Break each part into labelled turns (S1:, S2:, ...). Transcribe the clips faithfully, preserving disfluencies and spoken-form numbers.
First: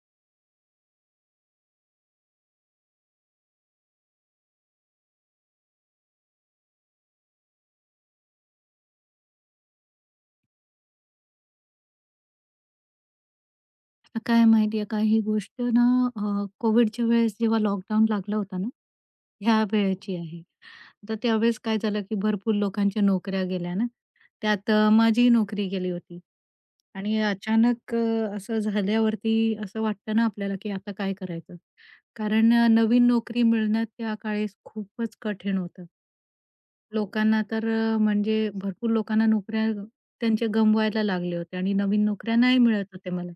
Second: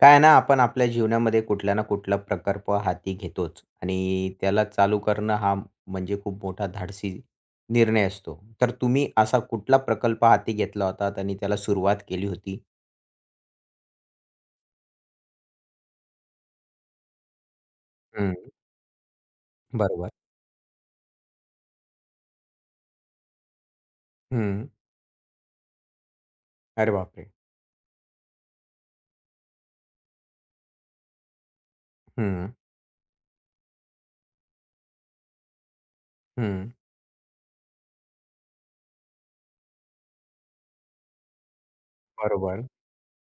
S1: काय आहे ना आपण आपल्या जीवनामध्ये कुठल्या ना कुठला प्रकल्प हाती घेतोच. आणि त्याला चालू करणं हा, म्हणजे खूप मोठा धाडसी निर्णय असतो. तर तुम्ही असा कुठला प्रकल्प हाती घेतला होतात आणि त्याला सुरुवात केली होती?
S2: आता काय माहिती आहे का? ही गोष्ट ना अ, कोविडच्या वेळेस जेव्हा लॉकडाऊन
S1: हं.
S2: लागला होता ना, या
S1: बरोबर.
S2: वेळेची आहे. तर त्यावेळेस काय झालं, की भरपूर लोकांच्या नोकऱ्या गेल्या ना.
S1: हं.
S2: त्यात अ, माझी नोकरी गेली होती.
S1: अरे
S2: आणि
S1: बापरे!
S2: अचानक अ, असं झाल्यावरती असं वाटतं ना आपल्याला, की आता काय करायचं? कारण
S1: हं.
S2: नवीन नोकरी मिळण्यात त्या काळेस खूपच कठीण होतं.
S1: हं.
S2: लोकांना तर अ, म्हणजे भरपूर लोकांना नोकऱ्या अ, त्यांचे गमवायला लागल्या होत्या आणि नवीन नोकऱ्या नाही
S1: बरोबर.
S2: मिळत होत्या मला.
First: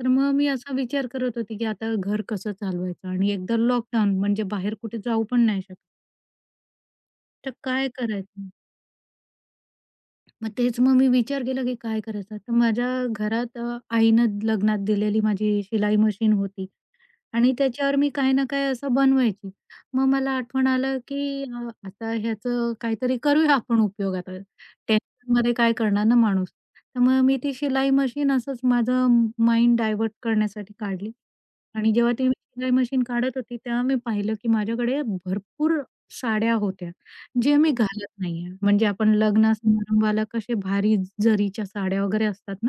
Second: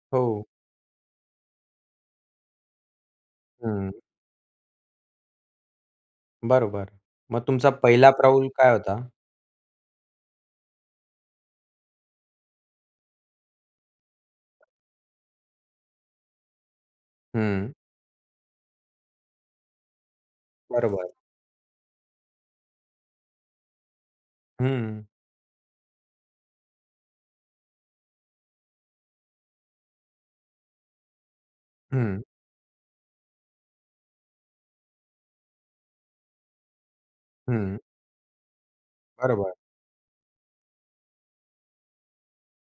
S2: तर मग
S1: हो.
S2: मी असा विचार करत होती, की आता घर कसं चालवायचं. आणि एकतर
S1: हं.
S2: लॉकडाउन. म्हणजे बाहेर कुठे जाऊ पण नाही शक
S1: बरोबर. मग
S2: तर
S1: तुमचा
S2: काय
S1: पहिला पाऊल
S2: करायचं?
S1: काय होता?
S2: मग तेच मग मी विचार केला, की काय करायचं? तर माझ्या घरात अ, आईनं लग्नात दिलेली माझी शिलाई मशीन होती. आणि
S1: हं.
S2: त्याच्यावर मी काही ना काही असं बनवायची. मग मला आठवण आली,
S1: बरोबर.
S2: की अ, आता ह्याचं काहीतरी करूया आपण उपयोग आता.
S1: हं.
S2: टेन्शनमध्ये काय करणार ना माणूस? तर मग मी ती शिलाई मशीन असंच माझं माइंड डायव्हर्ट करण्यासाठी काढली. आणि जेव्हा
S1: हं.
S2: ती शिलाई मशीन काढत होती तेव्हा मी पाहिलं, की माझ्याकडे भरपूर साड्या होत्या. ज्या मी
S1: हं.
S2: घालत नाही आहे. म्हणजे आपण लग्न
S1: बरोबर.
S2: समारंभाला कसे भारी जरीच्या साड्या वगैरे असतात ना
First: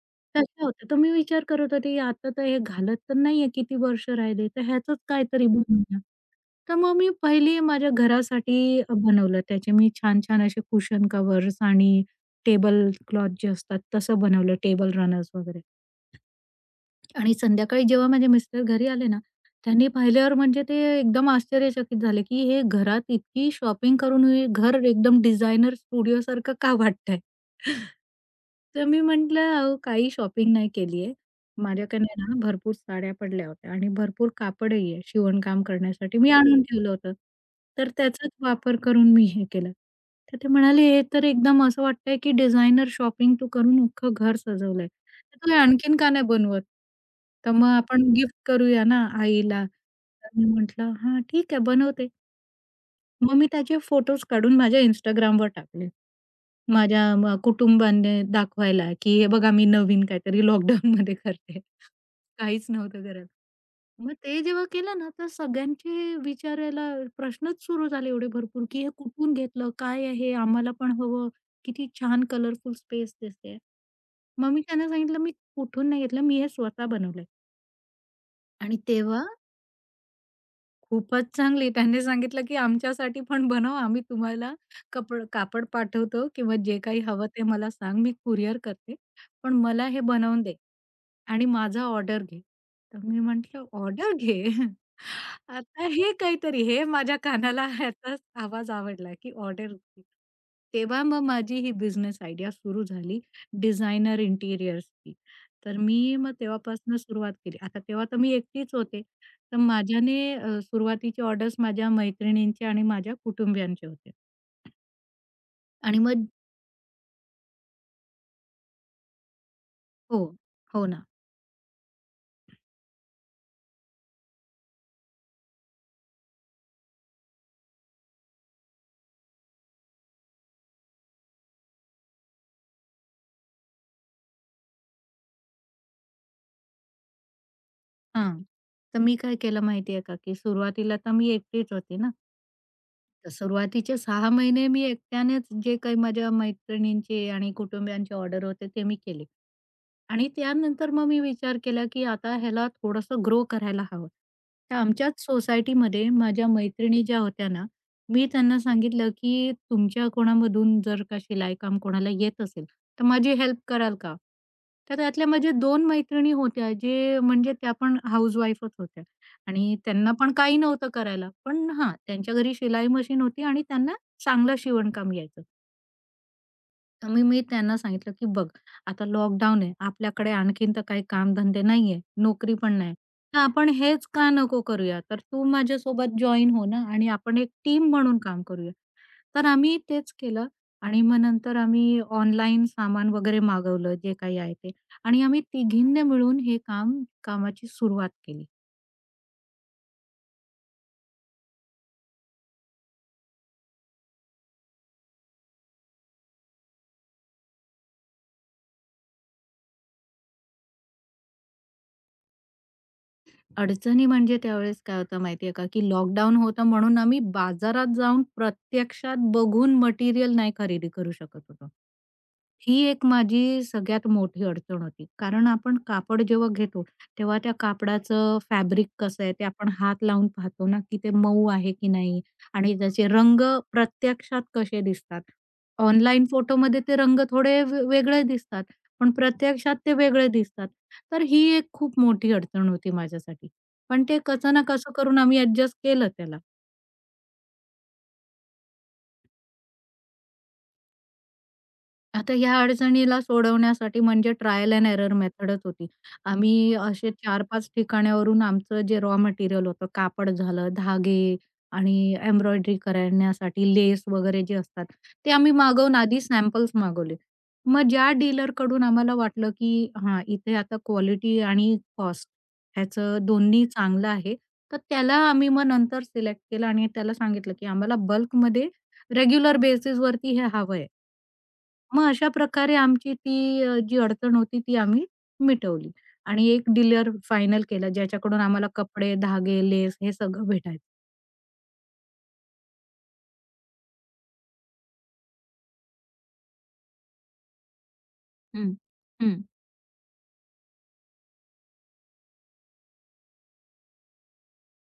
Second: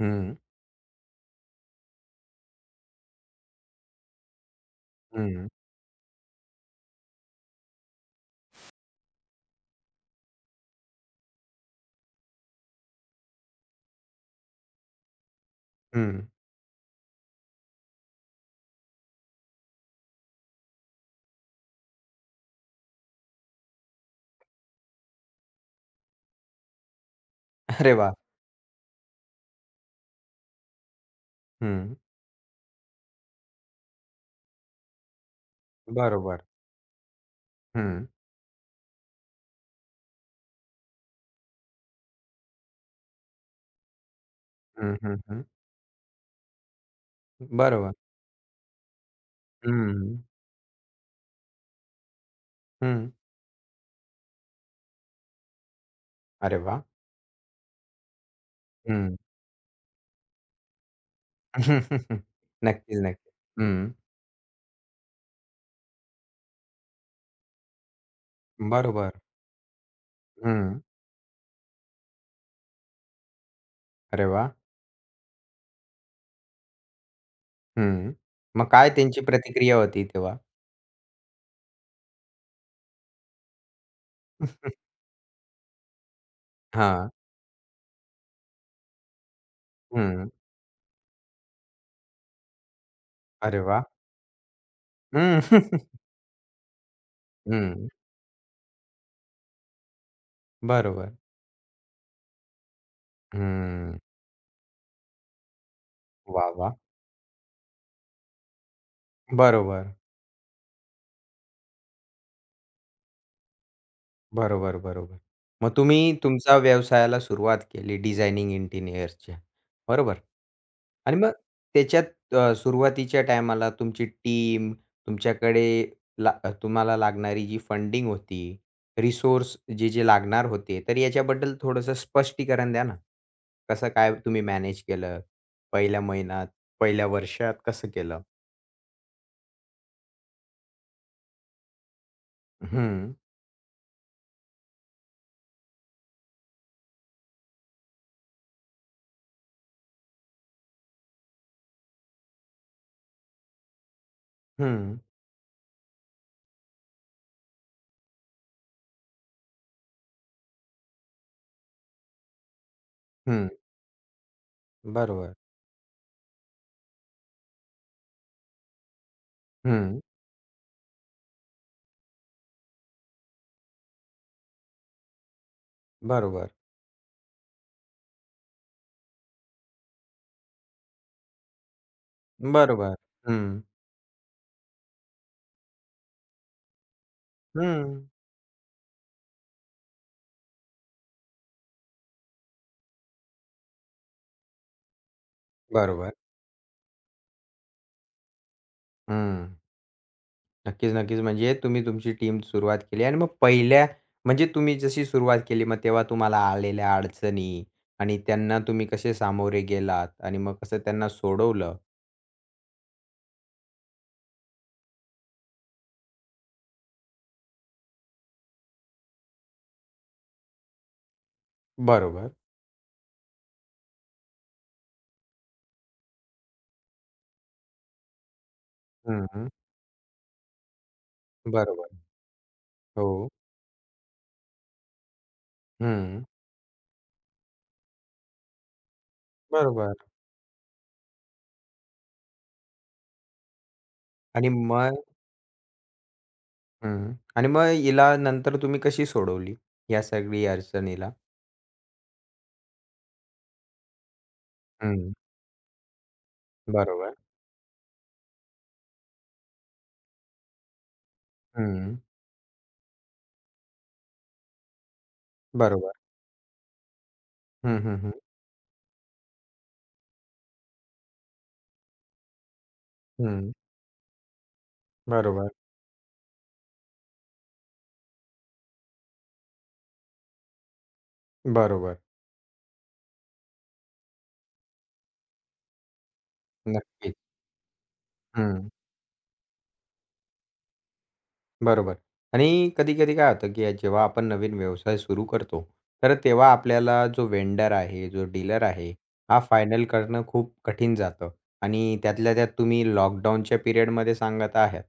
S1: हं.
S2: तशा होत्या. तर मी विचार करत होती आता तर हे घालत तर नाही आहे, किती वर्ष राहिली. तर ह्याचच
S1: हं.
S2: काहीतरी बनवूनया. तर मग मी पहिली माझ्या घरासाठी अ, बनवलं. त्याचे मी छान-छान असे कुशन कव्हर्स आणि टेबल क्लॉथ जे असतात. तसं बनवलं टेबल रनर्स वगैरे.
S1: हं.
S2: आणि संध्याकाळी जेव्हा माझे मिस्टर घरी आले ना, त्यांनी पाहिल्यावर म्हणजे ते एकदम आश्चर्यचकित झाले, की हे घरात इतकी शॉपिंग करून, घर एकदम डिझाइनर स्टुडिओ सारखं का वाटतंय?
S1: अरे वाह!
S2: तर मी म्हटलं अहो काही शॉपिंग नाही केली आहे.
S1: हं.
S2: माझ्याकडे ना भरपूर साड्या पडल्या होत्या. आणि भरपूर कापडही आहे. शिवणकाम करण्यासाठी मी
S1: बरोबर.
S2: आणून ठेवलं होतं. तर
S1: हं.
S2: त्याचाच वापर करून मी हे केलं. तर ते म्हणाले, "हे तर एकदम असं वाटतंय, की डिझायनर शॉपिंग तू करून अख्खं घर सजवलंय.
S1: हं, हं, हं.
S2: तू आणखीन का नाही बनवतं?" तर मग
S1: बरोबर.
S2: आपण गिफ्ट करूया ना आईला.
S1: हं.
S2: तर मी म्हटलं "हां, ठीक आहे बनवते."
S1: हं.
S2: मग मी त्याचे फोटोज काढून माझ्या Instagramवर टाकले.
S1: अरे वाह!
S2: माझ्या म कुटुंबाने दाखवायला की
S1: हं.
S2: हे बघा मी नवीन काहीतरी लॉकडाउनमध्ये करते, काहीच
S1: नक्कीच,
S2: नव्हतं करत.
S1: नक्कीच. हं.
S2: मग ते जेव्हा केलं ना तर सगळ्यांचे विचारायला प्रश्नच सुरु झाले एवढे भरपूर की "हे
S1: बरोबर.
S2: कुठून घेतलं? काय आहे? आम्हाला
S1: हं.
S2: पण हवं! किती छान कलरफुल स्पेस दिसतेय!"
S1: अरे वाह!
S2: मग मी त्यांना सांगितलं मी कुठून नाही घेतलं मी हे स्वतः बनवलंय.
S1: हं. मग
S2: आणि
S1: काय त्यांची
S2: तेव्हा
S1: प्रतिक्रिया होती तेव्हा?
S2: खूपच चांगली त्यांनी सांगितलं की "आमच्यासाठी पण बनवं, आम्ही तुम्हाला कपड कापड पाठवतो किंवा जे काही
S1: हां.
S2: हवं ते मला सांग, मी कुरिअर करते. पण मला हे
S1: हं.
S2: बनवून दे आणि माझा ऑर्डर घे." तर मी
S1: अरे
S2: म्हटलं,
S1: वाह!
S2: "ऑर्डर घे!?"
S1: हं.
S2: आता हे काहीतरी हे माझ्या कानाला
S1: हं.
S2: ह्याचा आवाज आवडला की ऑर्डर घे. तेव्हा
S1: बरोबर.
S2: मग माझी ही बिझनेस आयडिया सुरु झाली
S1: हम्म.
S2: डिझाइनर इंटिरियर्सची. तर मी मग
S1: वाह, वाह!
S2: तेव्हापासून सुरुवात केली. आता तेव्हा तर मी एकटीच होती. तर
S1: बरोबर.
S2: माझ्याने अ, सुरुवातीची ऑर्डर्स माझ्या मैत्रिणींचे आणि माझ्या कुटुंबियांचे होते.
S1: बरोबर, बरोबर. मग
S2: आणि
S1: तुम्ही
S2: मग
S1: तुमच्या व्यवसायाला सुरुवात केली डिझायनिंग इंटिरियरच्या बरोबर?
S2: हो. हो ना.
S1: आणि मग त्याच्यात अ, सुरुवातीच्या टायमाला तुमची टीम तुमच्याकडे, ला अ, ...तुम्हाला लागणारी जी फंडिंग होती. रिसोर्स जे-जे लागणार होते, तर याच्याबद्दल थोडंसं स्पष्टीकरण द्या ना! कसं काय तुम्ही मॅनेज केलं? पहिल्या महिन्यात, पहिल्या वर्षात कसं केलं?
S2: हां. तर मी काय केलं माहितीये का, की सुरुवातीला तर मी एकटीच होती ना.
S1: हं.
S2: तर सुरुवातीचे सहा महिने मी एकट्यानेच जे काही माझ्या मैत्रिणींचे आणि कुटुंबियांचे ऑर्डर होते ते मी केले. आणि त्यानंतर मग मी विचार केला की आता ह्याला थोडंसं ग्रो करायला हवं. तर
S1: हं.
S2: आमच्याच सोसायटीमध्ये माझ्या मैत्रिणी ज्या होत्या ना मी त्यांना सांगितलं की तुमच्या कोणामधून जर का शिलाई काम कोणाला येत असेल तर माझी
S1: हं.
S2: हेल्प कराल का? तर त्यातल्या
S1: बरोबर.
S2: माझ्या दोन मैत्रिणी होत्या जे म्हणजे त्यापण हाउसवाईफच होत्या आणि
S1: हं.
S2: त्यांना पण काही नव्हतं करायला, पण हां त्यांच्या घरी शिलाई मशीन होती आणि त्यांना चांगलं शिवणकाम यायचं.
S1: बरोबर.
S2: तर मी मी त्यांना सांगितलं की बघ आता लॉकडाउन आहे आपल्याकडे आणखीन तर काही कामधंदे नाहीयेत, नोकरी पण
S1: बरोबर,
S2: नाही तर
S1: हं.
S2: आपण हेच का नको करूया. तर तू माझ्यासोबत जॉइन हो ना आणि आपण एक टीम
S1: हं.
S2: म्हणून काम करूया. तर आम्ही तेच केलं आणि मग नंतर आम्ही ऑनलाईन सामान वगैरे मागवलं जे काही आहे ते आणि आम्ही तिघींनी
S1: बरोबर.
S2: मिळून हे काम कामाची सुरुवात केली.
S1: हं. नक्कीच, नक्कीच, म्हणजे तुम्ही तुमची टीम सुरुवात केली आणि मग पहिल्या म्हणजे तुम्ही जशी सुरुवात केली मग तेव्हा तुम्हाला आलेल्या अडचणी आणि त्यांना तुम्ही कसे सामोरे गेलात आणि मग कसं त्यांना सोडवलं?
S2: अडचणी म्हणजे, त्यावेळेस काय होतं माहितीये का, की लॉकडाउन होतं म्हणून आम्ही बाजारात जाऊन प्रत्यक्षात बघून मटेरिअल नाही खरेदी करू शकत होतो.
S1: बरोबर.
S2: ही एक माझी सगळ्यात मोठी अडचण होती, कारण आपण कापड जेव्हा घेतो तेव्हा त्या कापडाचं फॅब्रिक कसं
S1: हं,
S2: आहे ते
S1: हं.
S2: आपण हात लावून पाहतो ना, की ते मऊ आहे
S1: बरोबर.
S2: की नाही? आणि त्याचे
S1: हो.
S2: रंग प्रत्यक्षात कसे दिसतात. ऑनलाईन
S1: हं.
S2: फोटोमध्ये ते रंग थोडे वे वेगळे दिसतात. पण, प्रत्यक्षात ते
S1: बरोबर.
S2: वेगळे दिसतात तर ही एक खूप मोठी अडचण होती माझ्यासाठी, पण ते
S1: आणि
S2: कसं ना कसं
S1: मग?
S2: करून आम्ही एडजस्ट केलं त्याला.
S1: हं, आणि मग हिला नंतर तुम्ही कशी सोडवली या सगळ्या अडचणीला?
S2: आता ह्या अडचणीला सोडवण्यासाठी म्हणजे ट्रायल एंड एरर
S1: हं.
S2: मेथडच होती. आम्ही असे
S1: बरोबर.
S2: चार पाच ठिकाणावरून आमचं जे रॉ मटेरियल होतं कापड झालं धागे
S1: हं.
S2: आणि एम्ब्रॉयडरी करण्यासाठी लेस वगैरे जे असतात ते आम्ही मागवून
S1: बरोबर.
S2: आधी सॅम्पल्स मागवले,
S1: हं,
S2: मग
S1: हं,
S2: ज्या
S1: हं.
S2: डीलरकडून आम्हाला वाटलं की हा इथे आता क्वालिटी आणि कॉस्ट ह्याचं
S1: हं.
S2: दोन्ही चांगलं आहे. तर त्याला
S1: बरोबर.
S2: आम्ही मग नंतर सिलेक्ट केलं आणि त्याला सांगितलं की आम्हाला बल्कमध्ये रेग्युलर बेसिसवरती हे हवंय.
S1: बरोबर.
S2: मग अशा प्रकारे आमची ती अ, जी अडचण होती ती आम्ही मिटवली आणि एक डिलर
S1: नक्कीच.
S2: फायनल केला ज्याच्याकडून आम्हाला
S1: हं.
S2: कपडे, धागे, लेस हे सगळं भेटायचं.
S1: बरोबर, आणि कधी-कधी काय होतं, की जेव्हा आपण नवीन व्यवसाय सुरू करतो. तर तेव्हा आपल्याला जो वेन्डर आहे जो डीलर
S2: हं.
S1: आहे हा
S2: हं.
S1: फायनल करणं खूप कठीण जातं. आणि त्यातल्या त्यात तुम्ही लॉकडाऊनच्या पिरियडमध्ये सांगत आहात.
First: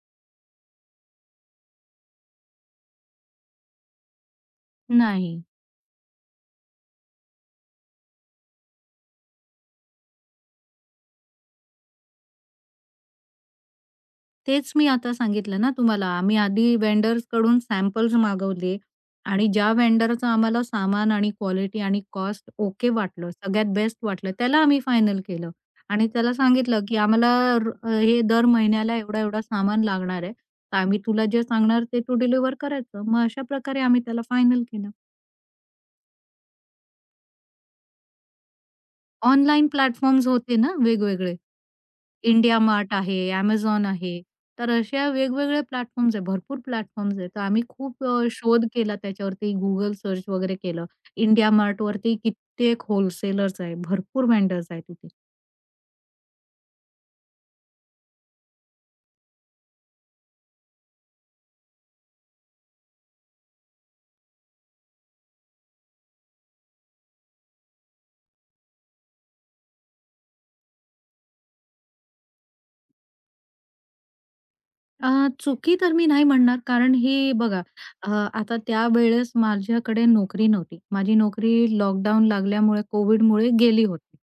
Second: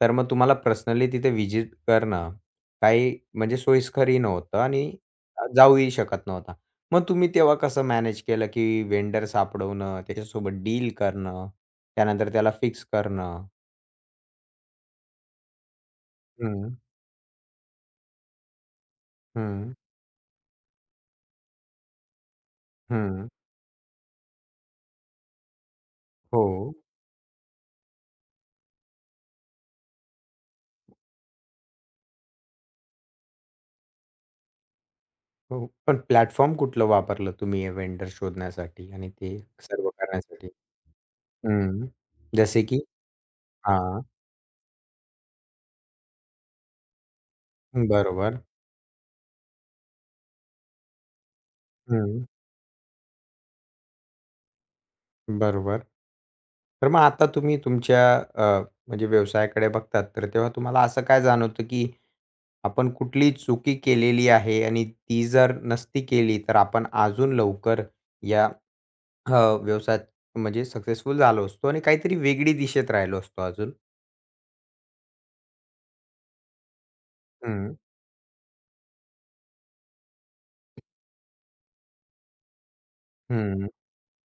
S1: तर मग तुम्हाला पर्सनली तिथे व्हिजिट करणं का ही म्हणजे सोयीस्करही नव्हतं, आणि
S2: नाही.
S1: जाऊही शकत नव्हता. मग तुम्ही तेव्हा कसं मॅनेज केलं? की वेन्डर सापडवणं, त्याच्यासोबत डील करणं, त्यानंतर त्याला फिक्स करणं.
S2: तेच मी आता सांगितलं ना तुम्हाला, आम्ही
S1: हं.
S2: आधी वेन्डर्सकडून सॅम्पल्स मागवले आणि ज्या
S1: हं.
S2: वेन्डरचं आम्हाला सामान, आणि क्वालिटी, आणि काॅस्ट ओके
S1: हं.
S2: वाटलं, सगळ्यात बेस्ट वाटलं. त्याला आम्ही फायनल केलं आणि त्याला
S1: हो.
S2: सांगितलं, की आम्हाला हे दर महिन्याला एवढा-एवढा सामान लागणार आहे. तर आम्ही तुला जे सांगणार, ते तू डिलिव्हर करायचं. मग अशा प्रकारे आम्ही त्याला फायनल केलं.
S1: हो, पण प्लॅटफॉर्म कुठलं वापरलं तुम्ही हे वेन्डर शोधण्यासाठी, आणि ते
S2: ऑनलाईन
S1: सर्व
S2: प्लॅटफॉर्म्स
S1: करण्यासाठी?
S2: होते ना वेगवेगळे.
S1: हं,
S2: इंडिया
S1: जसे की,
S2: मार्ट आहे, Amazon
S1: हां.
S2: आहे. तर असे वेगवेगळे प्लॅटफॉर्म्स आहेत, भरपूर प्लॅटफॉर्म्स आहेत. तर आम्ही खूप अ,
S1: बरोबर.
S2: शोध केला त्याच्यावरती, Google सर्च वगैरे केलं. इंडिया मार्टवरती
S1: हं.
S2: कित्येक व्होलसेलर्स आहेत. भरपूर वेन्डर आहेत तिथे.
S1: बरोबर. तर मग आता तुम्ही तुमच्या अ, म्हणजे व्यवसायाकडे बघतात. तर तेव्हा तुम्हाला असं काय जाणवतं, की आपण कुठलीही चुकी केलेली आहे आणि ती जर नसती केली तर आपण अजून लवकर या हं, व्यवसायात म्हणजे सक्सेसफुल झालो असतो, आणि काहीतरी वेगळी दिशेत राहिलो असतो अजून?
S2: अ, चुकी तर मी नाही म्हणणार. कारण ही बघा
S1: हं.
S2: अ, आता त्यावेळेस माझ्याकडे नोकरी नव्हती. माझी नोकरी लॉकडाउन लागल्यामुळे कोव्हिडमुळे
S1: हं.
S2: गेली होती.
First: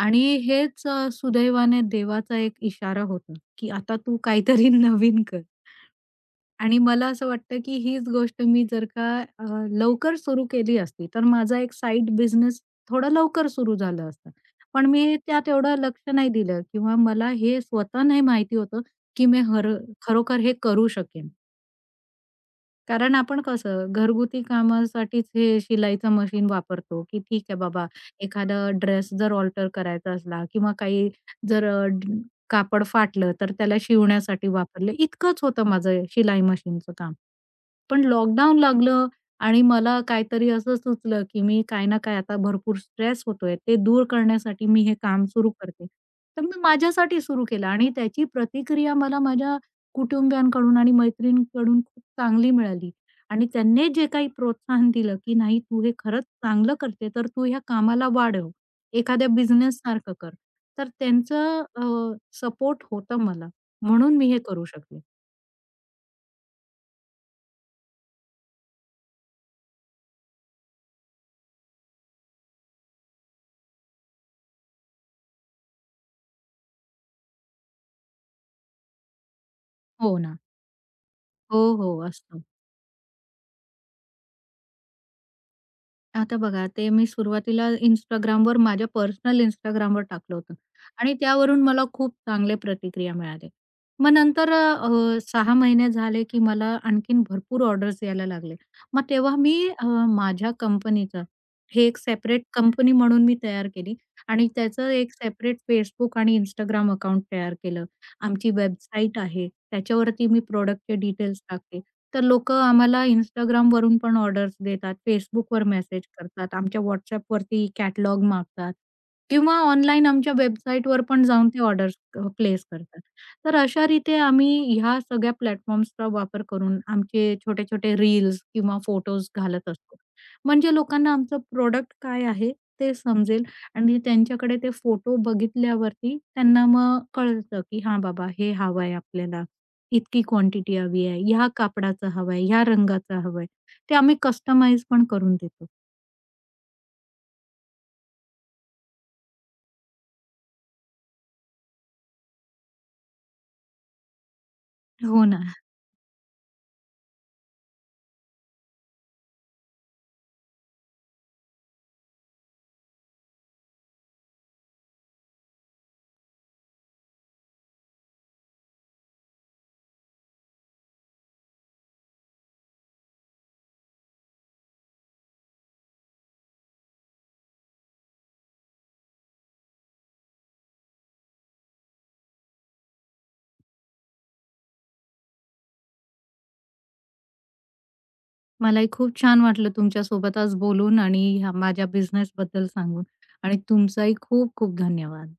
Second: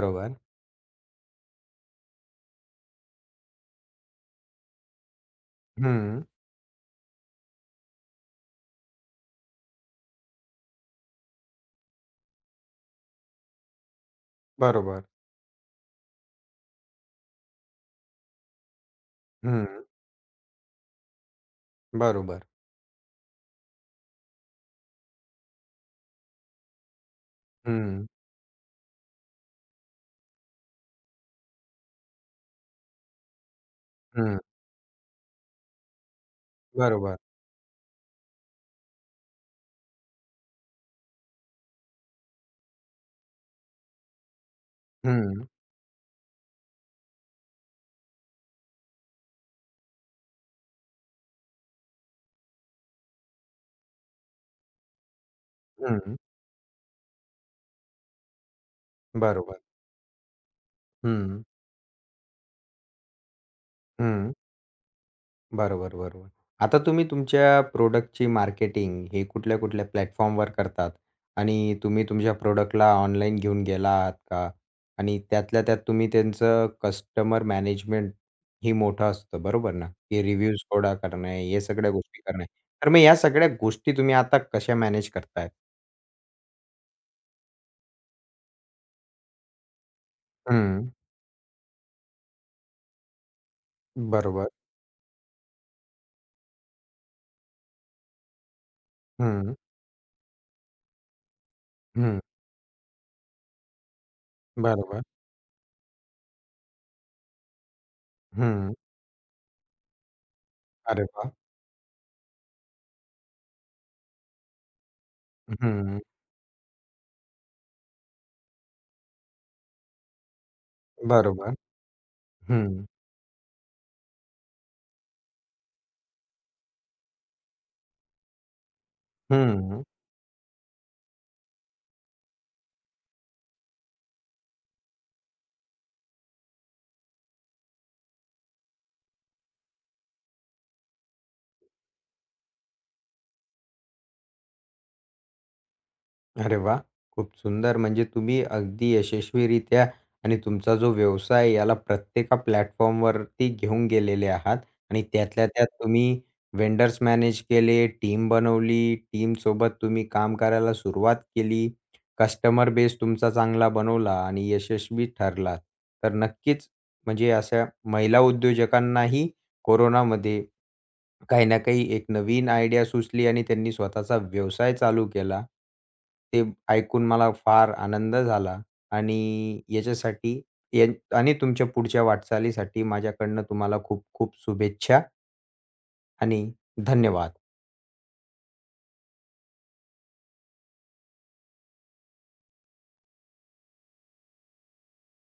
S2: आणि हेच अ, सुदैवाने देवाचा एक इशारा होता की आता तू काहीतरी नवीन कर.
S1: हं.
S2: आणि मला असं वाटतं की हीच गोष्ट मी जर का अ, लवकर सुरु केली असती तर माझा एक साइड बिझनेस थोडं लवकर सुरु झालं असतं. पण
S1: बरोबर.
S2: मी त्यात एवढं लक्ष नाही दिलं किंवा मला हे स्वतः नाही माहिती होतं की मी हर
S1: हं.
S2: खरोखर हे करू शकेन.
S1: बरोबर.
S2: कारण आपण कसं घरगुती कामासाठीच हे शिलाईचं मशीन वापरतो, की ठीक आहे बाबा
S1: हं.
S2: एखादा ड्रेस जर अल्टर करायचा असला किंवा काही जर अ, कापड फाटलं तर त्याला
S1: हं.
S2: शिवण्यासाठी वापरलं. इतकंच होतं माझं शिलाई मशीनचं काम.
S1: बरोबर.
S2: पण लॉकडाउन लागलं आणि मला काहीतरी असं सुचलं की मी काही ना काही आता भरपूर स्ट्रेस होतोय ते दूर करण्यासाठी मी हे काम
S1: हं.
S2: सुरु करते. तर मी माझ्यासाठी सुरु केलं आणि त्याची प्रतिक्रिया मला माझ्या कुटुंबियांकडून आणि मैत्रिणींकडून खूप चांगली मिळाली. आणि त्यांनी जे काही प्रोत्साहन दिलं की नाही तू हे
S1: हं.
S2: खरंच चांगलं करते तर तू ह्या कामाला वाढव. एखाद्या
S1: बरोबर.
S2: बिझनेस सारखं कर. तर
S1: हं.
S2: त्यांचं अ, सपोर्ट होतं मला. म्हणून मी
S1: हं.
S2: हे करू शकले.
S1: बरोबर-बरोबर. आता तुम्ही तुमच्या प्रॉडक्टची मार्केटिंग हे कुठल्या-कुठल्या प्लॅटफॉर्मवर करतात? आणि तुम्ही तुमच्या प्रॉडक्टला ऑनलाईन घेऊन गेला आहात का? आणि त्यातल्या त्यात तुम्ही त्यांचं कस्टमर मॅनेजमेंट हे मोठं असतं, बरोबर ना?
S2: हो
S1: की
S2: ना.
S1: रिव्ह्यूज गोळा करणे, हे
S2: हो,
S1: सगळ्या
S2: हो.
S1: गोष्टी
S2: असतं.
S1: करणे. तर मग या सगळ्या गोष्टी तुम्ही आता कशा मॅनेज करताय?
S2: आता बघा, ते मी सुरुवातीला Instagramवर माझ्या पर्सनल Instagramवर टाकलं होतं.
S1: हं.
S2: आणि त्यावरून मला खूप चांगले प्रतिक्रिया मिळाल्या. मग
S1: बरोबर.
S2: नंतर अ, सहा महिने झाले की मला आणखीन भरपूर ऑर्डर्स यायला लागले. मग तेव्हा
S1: हं.
S2: मी अ, माझ्या कंपनीचं हे एक
S1: हं.
S2: सेपरेट कंपनी म्हणून मी तयार केली आणि त्याचं
S1: बरोबर.
S2: एक सेपरेट Facebook आणि Instagram अकाउंट तयार केलं. आमची
S1: हं.
S2: वेबसाईट आहे. त्याच्यावरती मी प्रॉडक्टचे
S1: अरे वाह!
S2: डिटेल्स टाकते. तर लोकं आम्हाला Instagramवरून पण ऑर्डर्स देतात.
S1: अ,
S2: Facebookवर मेसेज
S1: हं.
S2: करतात. आमच्या WhatsAppवरती कॅटलॉग मागतात. किंवा ऑनलाईन आमच्या वेबसाईटवर पण जाऊन
S1: बरोबर.
S2: ते ऑर्डर्स अ, प्लेस
S1: हं
S2: करतात. तर अशारिते आम्ही ह्या सगळ्या प्लॅटफॉर्म्सचा वापर करून आमचे छोटे-छोटे रील्स किंवा फोटोज घालत
S1: हं.
S2: असतो. म्हणजे लोकांना आमचं प्रॉडक्ट काय आहे? ते समजेल, आणि त्यांच्याकडे ते फोटो बघितल्यावरती त्यांना मग कळतं, की "हा बाबा, हे हवंय आपल्याला. इतकी क्वांटिटी हवी आहे. ह्या कापडाचं हवंय, ह्या रंगाचं हवंय." ते आम्ही कस्टमाईज पण करून देतो.
S1: अरे वाह! खूप सुंदर म्हणजे तुम्ही अगदी यशस्वीरित्या आणि तुमचा जो व्यवसाय याला प्रत्येका प्लॅटफॉर्मवरती घेऊन गेलेले आहात. आणि
S2: हो ना.
S1: त्यातल्या त्यात तुम्ही व्हेंडर्स मॅनेज केले, टीम बनवली. टीमसोबत तुम्ही काम करायला सुरुवात केली. कस्टमर बेस तुमचा चांगला बनवला आणि यशस्वी ठरला. तर नक्कीच म्हणजे अशा महिला उद्योजकांनाही कोरोनामध्ये काही ना काही एक नवीन आयडिया सुचली आणि त्यांनी स्वतःचा व्यवसाय चालू केला. ते ऐकून मला फार आनंद झाला आणि याच्यासाठी ये आणि तुमच्या पुढच्या वाटचालीसाठी माझ्याकडून तुम्हाला खूप खूप शुभेच्छा! आणि धन्यवाद!
S2: मलाही खूप छान वाटलं तुमच्यासोबत आज बोलून आणि ह्या माझ्या बिझनेसबद्दल सांगून आणि तुमचाही खूप खूप धन्यवाद!